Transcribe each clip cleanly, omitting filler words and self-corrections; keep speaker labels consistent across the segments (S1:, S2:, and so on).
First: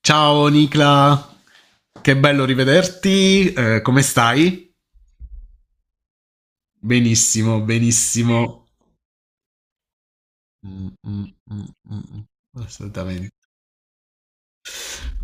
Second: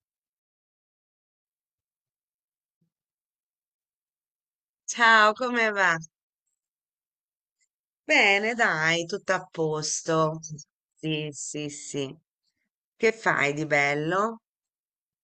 S1: Ciao Nicla, che bello rivederti, come stai?
S2: Ciao, come va?
S1: Benissimo,
S2: Bene,
S1: benissimo.
S2: dai, tutto a posto.
S1: Mm, mm,
S2: Sì, sì,
S1: mm, mm,
S2: sì.
S1: mm,
S2: Che
S1: assolutamente.
S2: fai di bello?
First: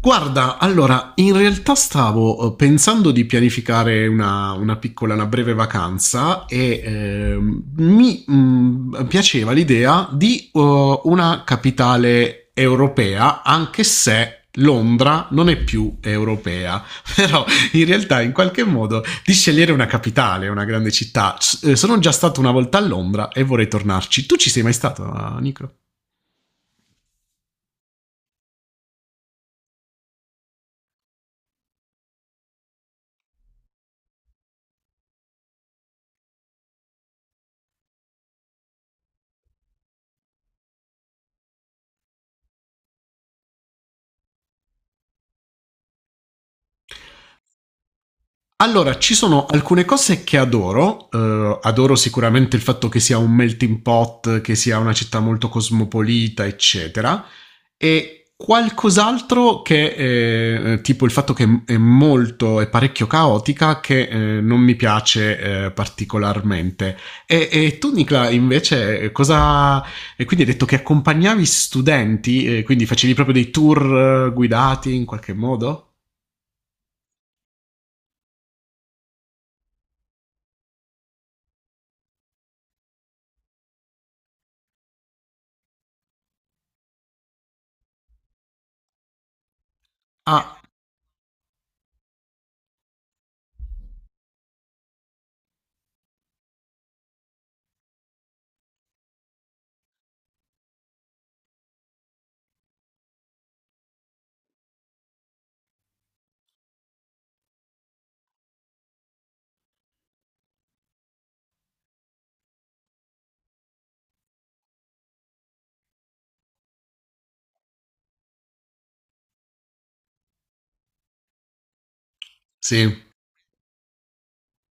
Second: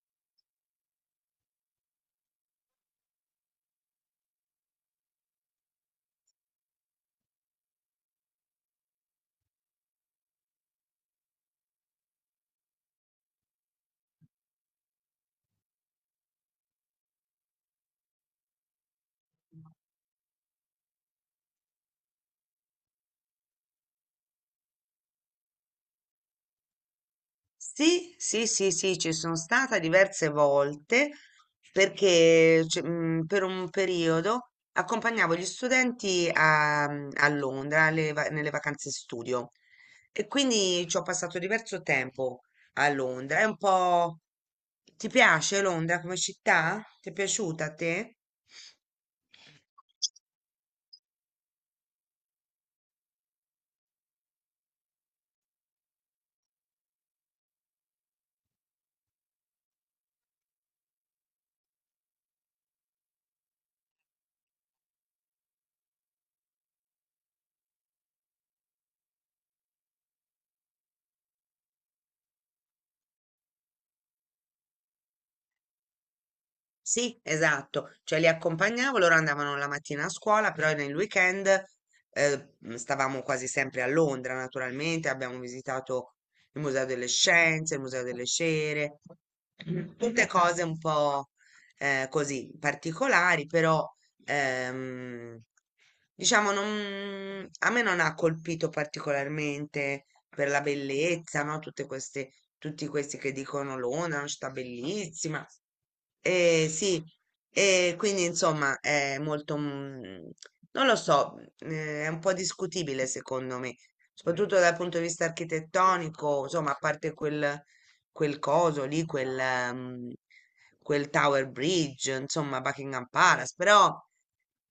S1: Guarda, allora, in realtà stavo pensando di pianificare una piccola, una breve vacanza e mi piaceva l'idea di una capitale europea, anche se Londra non è più europea, però in realtà in qualche modo di scegliere una capitale, una grande città. Sono già stato una volta a Londra e vorrei tornarci. Tu ci sei mai stato, Nico?
S2: Sì, sì, sì, sì, ci sono stata diverse volte perché per un periodo accompagnavo gli studenti a, a Londra nelle vacanze studio, e quindi ci ho passato diverso tempo a Londra. È un po'... Ti piace Londra come città? Ti è piaciuta a te?
S1: Allora, ci sono alcune cose che adoro. Adoro sicuramente il fatto che sia un melting pot, che sia una città molto cosmopolita, eccetera. E qualcos'altro che, tipo il fatto che è molto, è parecchio caotica, che non mi piace particolarmente. E tu, Nicla, invece, cosa... E quindi hai detto che accompagnavi studenti, quindi facevi proprio dei tour guidati in qualche modo?
S2: Sì, esatto, cioè li accompagnavo, loro andavano la mattina a scuola, però nel weekend, stavamo quasi sempre a Londra, naturalmente, abbiamo visitato il Museo delle Scienze, il Museo delle Cere, tutte
S1: Ah,
S2: cose un po' così particolari, però... Ehm, diciamo, a me non ha colpito particolarmente per la bellezza, no? Tutte queste, tutti questi che dicono Londra è una città bellissima. Eh sì, e quindi insomma è molto, non lo so, è un po' discutibile secondo me, soprattutto dal punto di vista architettonico, insomma, quel coso lì, mm, quel Tower Bridge, insomma,
S1: sì.
S2: Buckingham Palace, però...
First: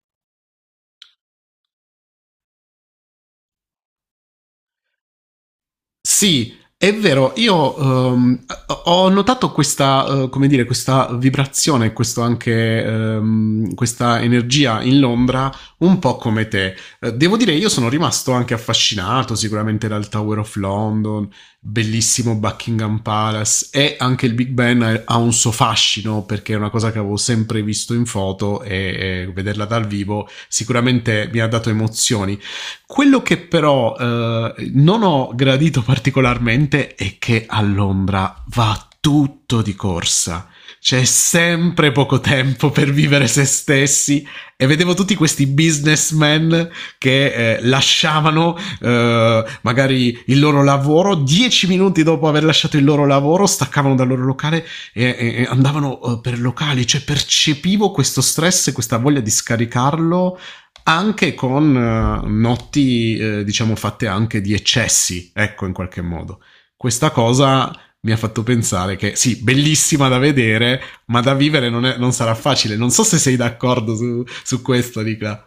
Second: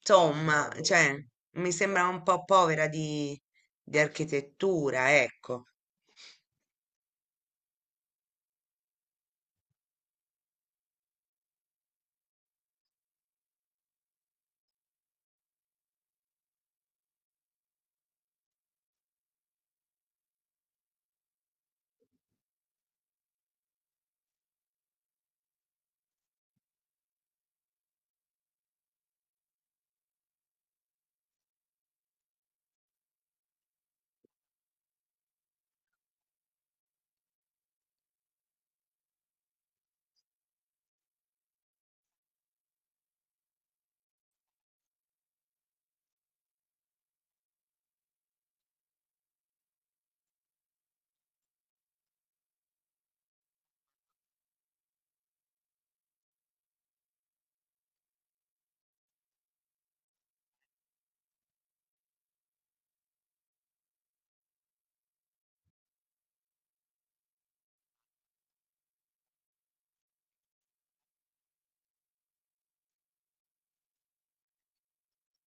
S2: Insomma, cioè, mi sembra un po' povera di architettura, ecco.
S1: Sì, è vero, io ehm, ho notato questa, come dire, questa vibrazione, questo anche, questa energia in Londra, un po' come te. Devo dire, io sono rimasto anche affascinato sicuramente dal Tower of London, bellissimo Buckingham Palace e anche il Big Ben ha un suo fascino perché è una cosa che avevo sempre visto in foto e vederla dal vivo sicuramente mi ha dato emozioni. Quello che però non ho gradito particolarmente è che a Londra va tutto di corsa. C'è sempre poco tempo per vivere se stessi e vedevo tutti questi businessmen che lasciavano magari il loro lavoro, 10 minuti dopo aver lasciato il loro lavoro staccavano dal loro locale e, e, e andavano per locali, cioè percepivo questo stress e questa voglia di scaricarlo anche con notti, diciamo, fatte anche di eccessi, ecco, in qualche modo. Questa cosa mi ha fatto pensare che sì, bellissima da vedere, ma da vivere non sarà facile. Non so se sei d'accordo su questo, Nicola.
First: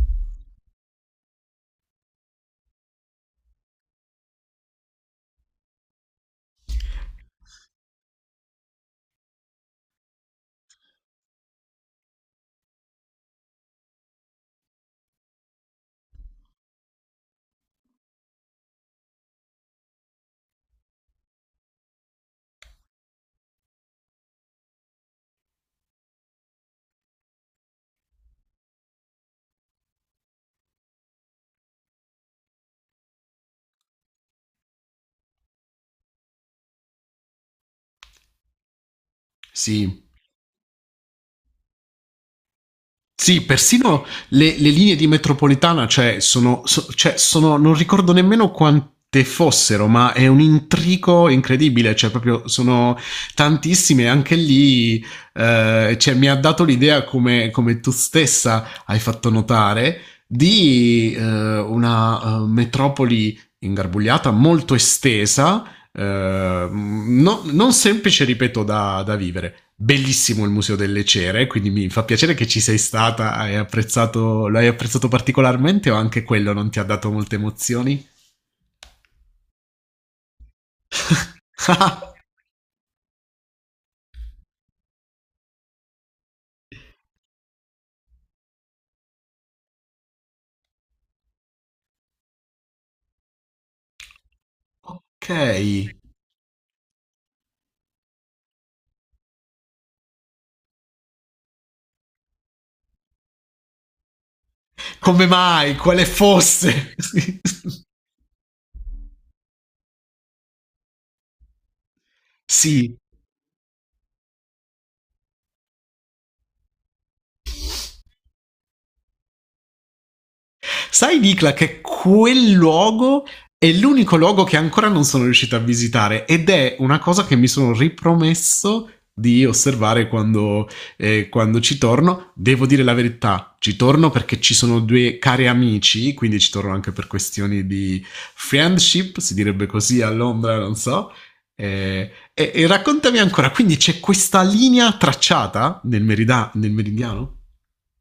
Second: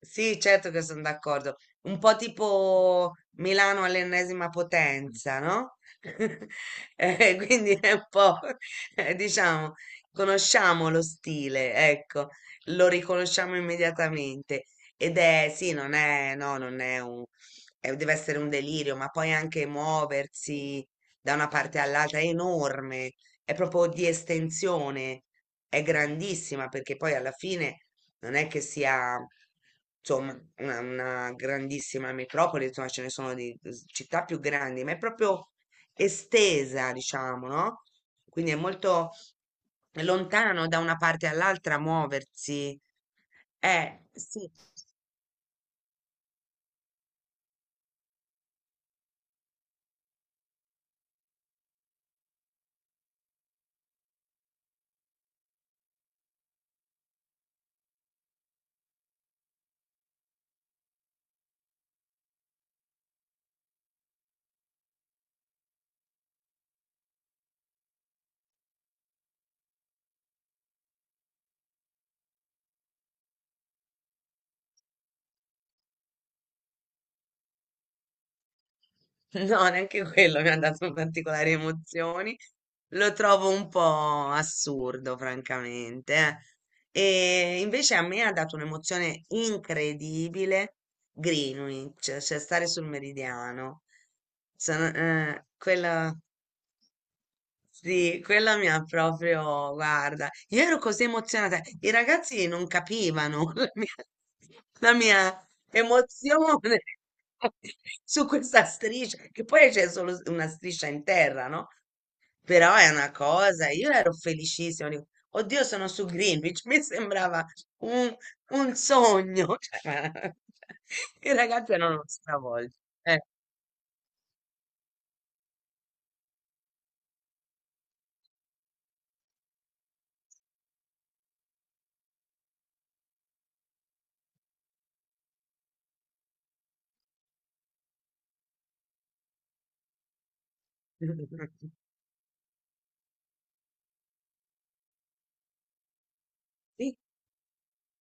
S2: Sì, certo che sono d'accordo. Un po' tipo Milano all'ennesima potenza, no? Quindi è un po', diciamo, conosciamo lo stile, ecco, lo riconosciamo immediatamente. Ed è, sì, non è, no, non è un, deve essere un delirio, ma poi anche muoversi da una parte all'altra è enorme, è proprio di estensione, è grandissima, perché poi alla fine non è che sia, insomma, una grandissima metropoli, insomma, ce ne sono città più grandi, ma è proprio estesa, diciamo, no? Quindi è molto
S1: Sì,
S2: lontano da una parte all'altra muoversi.
S1: sì, persino
S2: Sì.
S1: le linee di metropolitana, cioè, sono, so- cioè, sono- non ricordo nemmeno quante fossero, ma è un intrico incredibile, cioè, proprio sono tantissime, anche lì, cioè, mi ha dato l'idea, come tu stessa hai fatto notare, di una metropoli ingarbugliata, molto estesa, non semplice, ripeto, da vivere. Bellissimo il Museo delle Cere, quindi mi fa piacere che ci sei stata, hai apprezzato, lo hai apprezzato particolarmente o anche quello non ti ha dato molte emozioni?
S2: No, neanche quello mi ha dato particolari emozioni. Lo trovo un po' assurdo, francamente, eh. E invece a me ha dato un'emozione incredibile Greenwich, cioè stare sul meridiano.
S1: Ok,
S2: Quella, sì, quella mi ha proprio, guarda, io ero così emozionata, i ragazzi non capivano la
S1: come
S2: mia
S1: mai? Quale
S2: emozione
S1: fosse?
S2: su questa striscia, che poi c'è solo una striscia in terra, no? Però è
S1: Sì,
S2: una cosa, io ero felicissima, dico, oddio, sono su Greenwich, mi sembrava un, un sogno, cioè,
S1: sai,
S2: i
S1: Dicla,
S2: ragazzi
S1: che
S2: erano
S1: quel
S2: stravolti, eh.
S1: luogo è l'unico luogo che ancora non sono riuscito a visitare ed è una cosa che mi sono ripromesso di osservare quando, quando ci torno. Devo dire la verità, ci torno perché ci sono due cari amici, quindi ci torno anche per questioni di friendship, si direbbe così a Londra, non so. E raccontami ancora, quindi c'è questa linea tracciata nel
S2: Sì,
S1: meridiano?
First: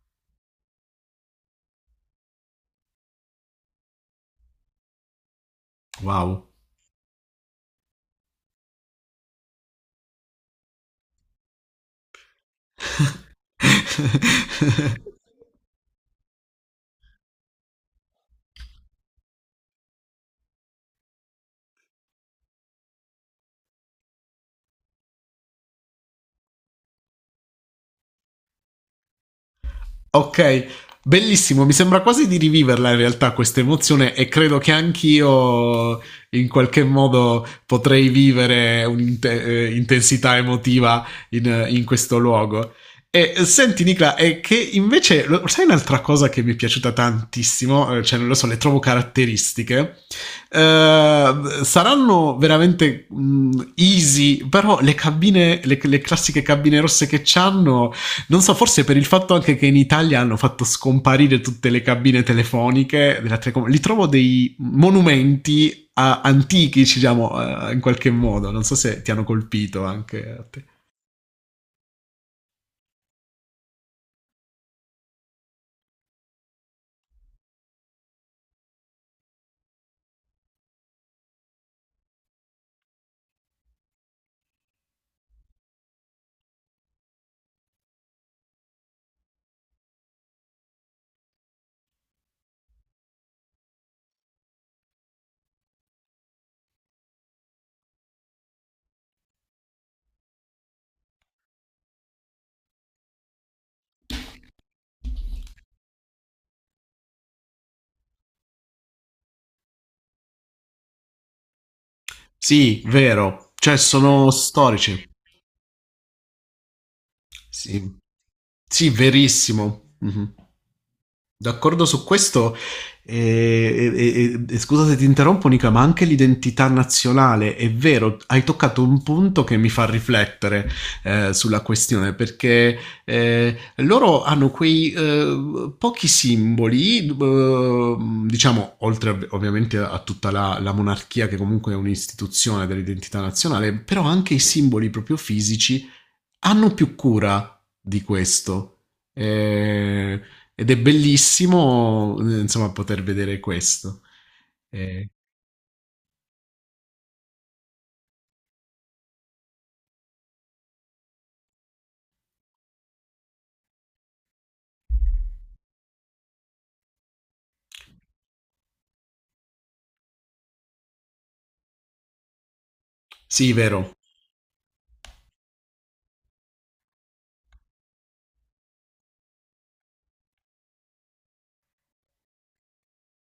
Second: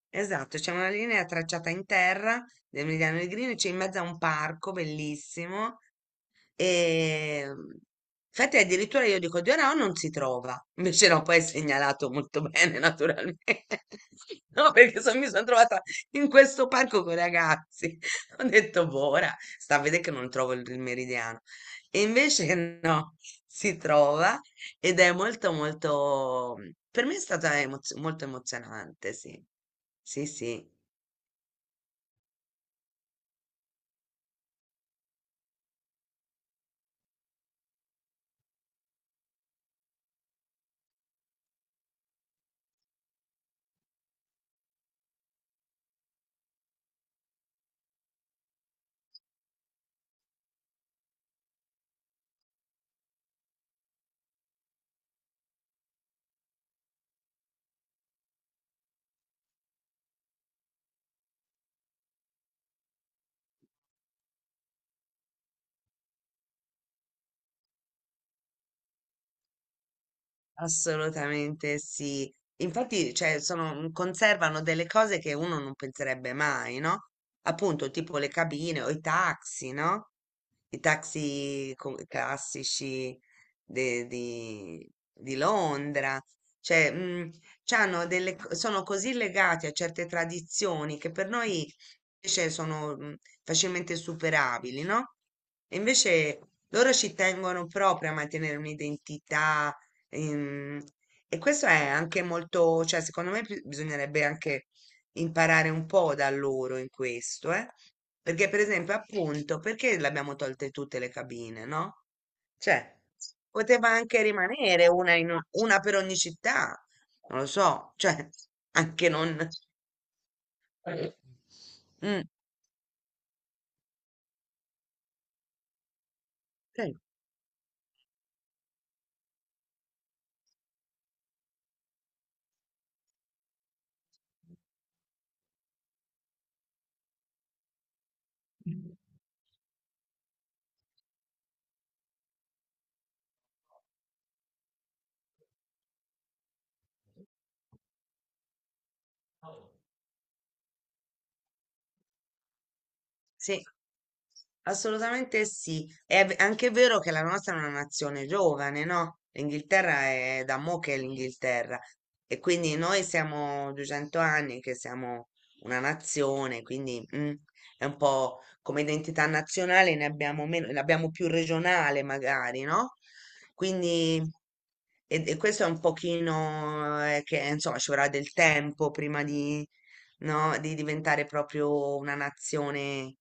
S2: esatto, c'è una linea tracciata in terra del Meridiano Negrino, c'è in mezzo a un parco bellissimo,
S1: Wow.
S2: e infatti addirittura io dico Dio no, non si trova. Invece no, poi è segnalato molto bene, naturalmente. No, perché mi sono trovata in questo parco con i ragazzi. Ho detto, boh, ora sta a vedere che non trovo il meridiano. E invece no, si trova ed è molto, molto... Per me è stata molto emozionante, sì. Sì,
S1: Ok,
S2: sì.
S1: bellissimo, mi sembra quasi di riviverla in realtà questa emozione e credo che anch'io in qualche modo potrei vivere un'intensità emotiva in questo luogo. E senti Nicola, è che invece, sai un'altra cosa che mi è piaciuta tantissimo, eh, cioè non lo so, le trovo caratteristiche, eh, saranno veramente easy, però le cabine, le classiche cabine rosse che c'hanno non so, forse per il fatto anche che in Italia hanno fatto scomparire tutte le cabine telefoniche della Telecom, li trovo dei monumenti antichi, diciamo, in qualche modo. Non so se ti hanno colpito anche a te.
S2: Assolutamente sì. Infatti, cioè, conservano delle cose che uno non penserebbe mai, no? Appunto, tipo le cabine o i taxi, no? I classici di Londra. Cioè, c'hanno sono così legati a certe tradizioni che per noi invece sono facilmente superabili, no? E invece loro ci tengono proprio a mantenere un'identità. Ehm, e questo è anche molto, cioè secondo me bisognerebbe anche imparare un po' da loro in questo, eh? Perché per esempio, appunto, perché le abbiamo tolte tutte le cabine, no?
S1: Sì,
S2: Cioè,
S1: vero. Cioè,
S2: poteva anche
S1: sono
S2: rimanere
S1: storici.
S2: una, una per ogni città, non lo so,
S1: Sì.
S2: cioè,
S1: Sì,
S2: anche non...
S1: verissimo. Mhm.
S2: eh,
S1: D'accordo su
S2: mm,
S1: questo, e, e- e scusa se ti interrompo Nica, ma anche l'identità
S2: sì.
S1: nazionale, è vero, hai toccato un punto che mi fa riflettere sulla questione, perché loro hanno quei pochi simboli, diciamo, oltre ovviamente a tutta la monarchia che comunque è un'istituzione dell'identità nazionale, però anche i simboli proprio fisici hanno più cura di questo. Eh, ed è bellissimo, insomma, poter vedere
S2: Sì,
S1: questo. Eh,
S2: assolutamente sì. È anche vero che la nostra è una nazione giovane, no? L'Inghilterra è da mo' che è l'Inghilterra, e quindi noi siamo 200 anni che siamo una nazione, quindi è un po', come identità nazionale ne abbiamo meno, ne abbiamo più regionale magari, no?
S1: sì, vero.
S2: Quindi, e questo è un pochino, che insomma ci vorrà del tempo prima di, no? Di diventare proprio una nazione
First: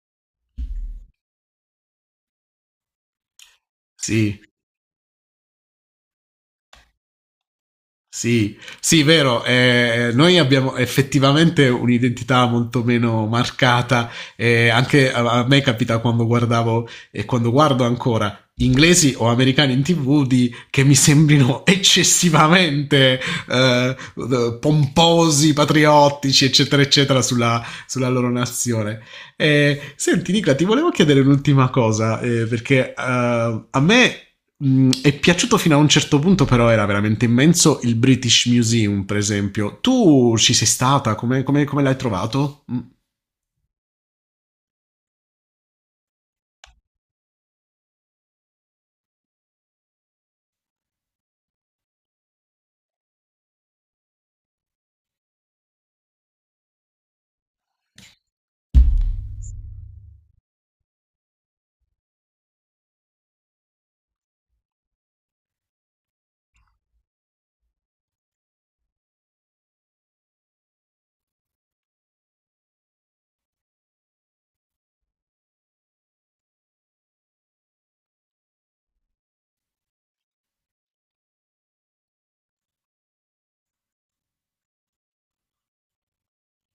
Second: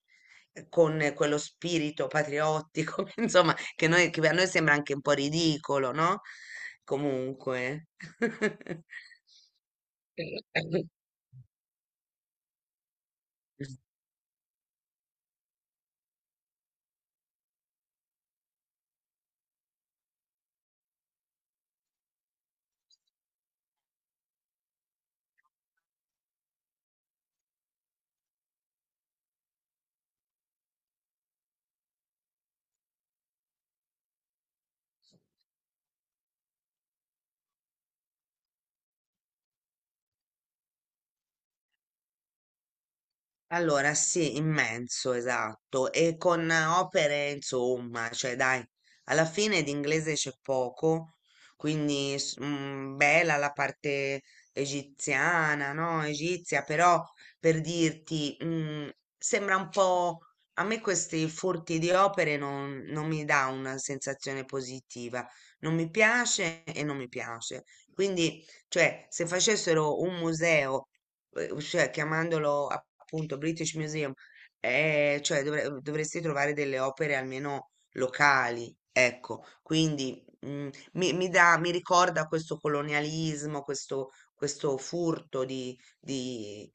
S2: con quello spirito patriottico, insomma, che, noi, che a
S1: Sì.
S2: noi sembra anche un po' ridicolo, no? Comunque.
S1: Sì, sì, vero. Eh, noi abbiamo effettivamente un'identità molto meno marcata. Eh, anche a me capita quando guardavo e quando guardo ancora inglesi o americani in TV di, che mi sembrino eccessivamente eh, pomposi, patriottici, eccetera, eccetera, sulla loro nazione. Senti, Nicola, ti volevo chiedere un'ultima cosa, perché a me mm, è piaciuto fino a un certo punto, però era veramente immenso il British Museum, per esempio. Tu ci sei stata? Come l'hai trovato? Mm,
S2: Allora, sì, immenso, esatto, e con opere, insomma, cioè dai, alla fine di inglese c'è poco, quindi bella la parte egiziana, no? Egizia, però, per dirti, sembra un po', a me questi furti di opere non, non mi dà una sensazione positiva, non mi piace e non mi piace. Quindi, cioè, se facessero un museo cioè chiamandolo appunto British Museum, cioè dovresti trovare delle opere almeno locali, ecco, quindi mi dà, mi ricorda questo colonialismo, questo furto di,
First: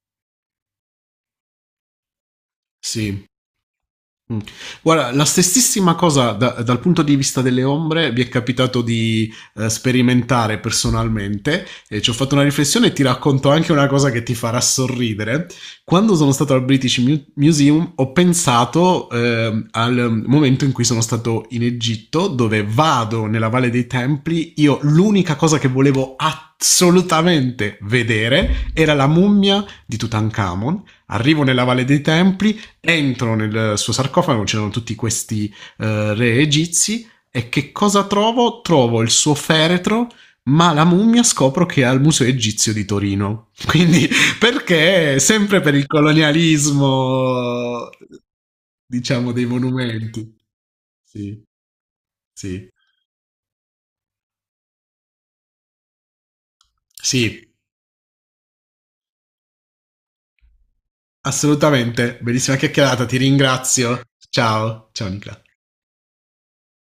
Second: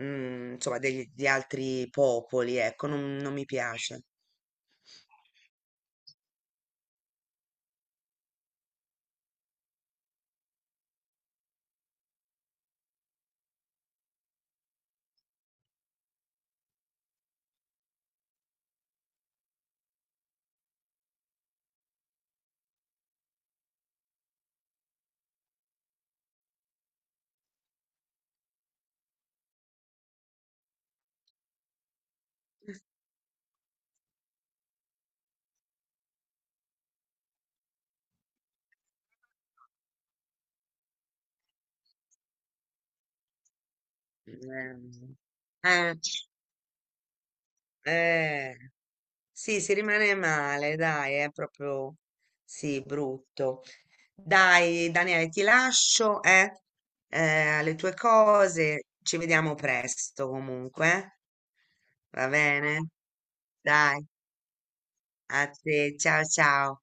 S2: mm, insomma, di altri popoli, ecco, non,
S1: sì.
S2: non mi piace.
S1: Mm. Guarda, la stessissima cosa dal punto di vista delle ombre vi è capitato di sperimentare personalmente e ci ho fatto una riflessione e ti racconto anche una cosa che ti farà sorridere. Quando sono stato al Museum ho pensato al momento in cui sono stato in Egitto dove vado nella Valle dei Templi, io l'unica cosa che volevo assolutamente vedere era la mummia di Tutankhamon. Arrivo nella Valle dei Templi, entro nel suo sarcofago, c'erano tutti questi re egizi e che cosa trovo? Trovo il suo feretro, ma la mummia scopro che è al Museo Egizio di Torino. Quindi
S2: Eh,
S1: perché sempre per il
S2: eh,
S1: colonialismo,
S2: eh,
S1: diciamo, dei
S2: sì, si rimane
S1: monumenti.
S2: male, dai, è
S1: Sì,
S2: proprio,
S1: sì,
S2: sì, brutto. Dai, Daniele, ti lascio, eh,
S1: sì,
S2: alle tue cose. Ci vediamo presto comunque, eh?
S1: assolutamente.
S2: Va
S1: Bellissima
S2: bene?
S1: chiacchierata, ti ringrazio.
S2: Dai,
S1: Ciao, ciao Nicola.
S2: a te, ciao ciao.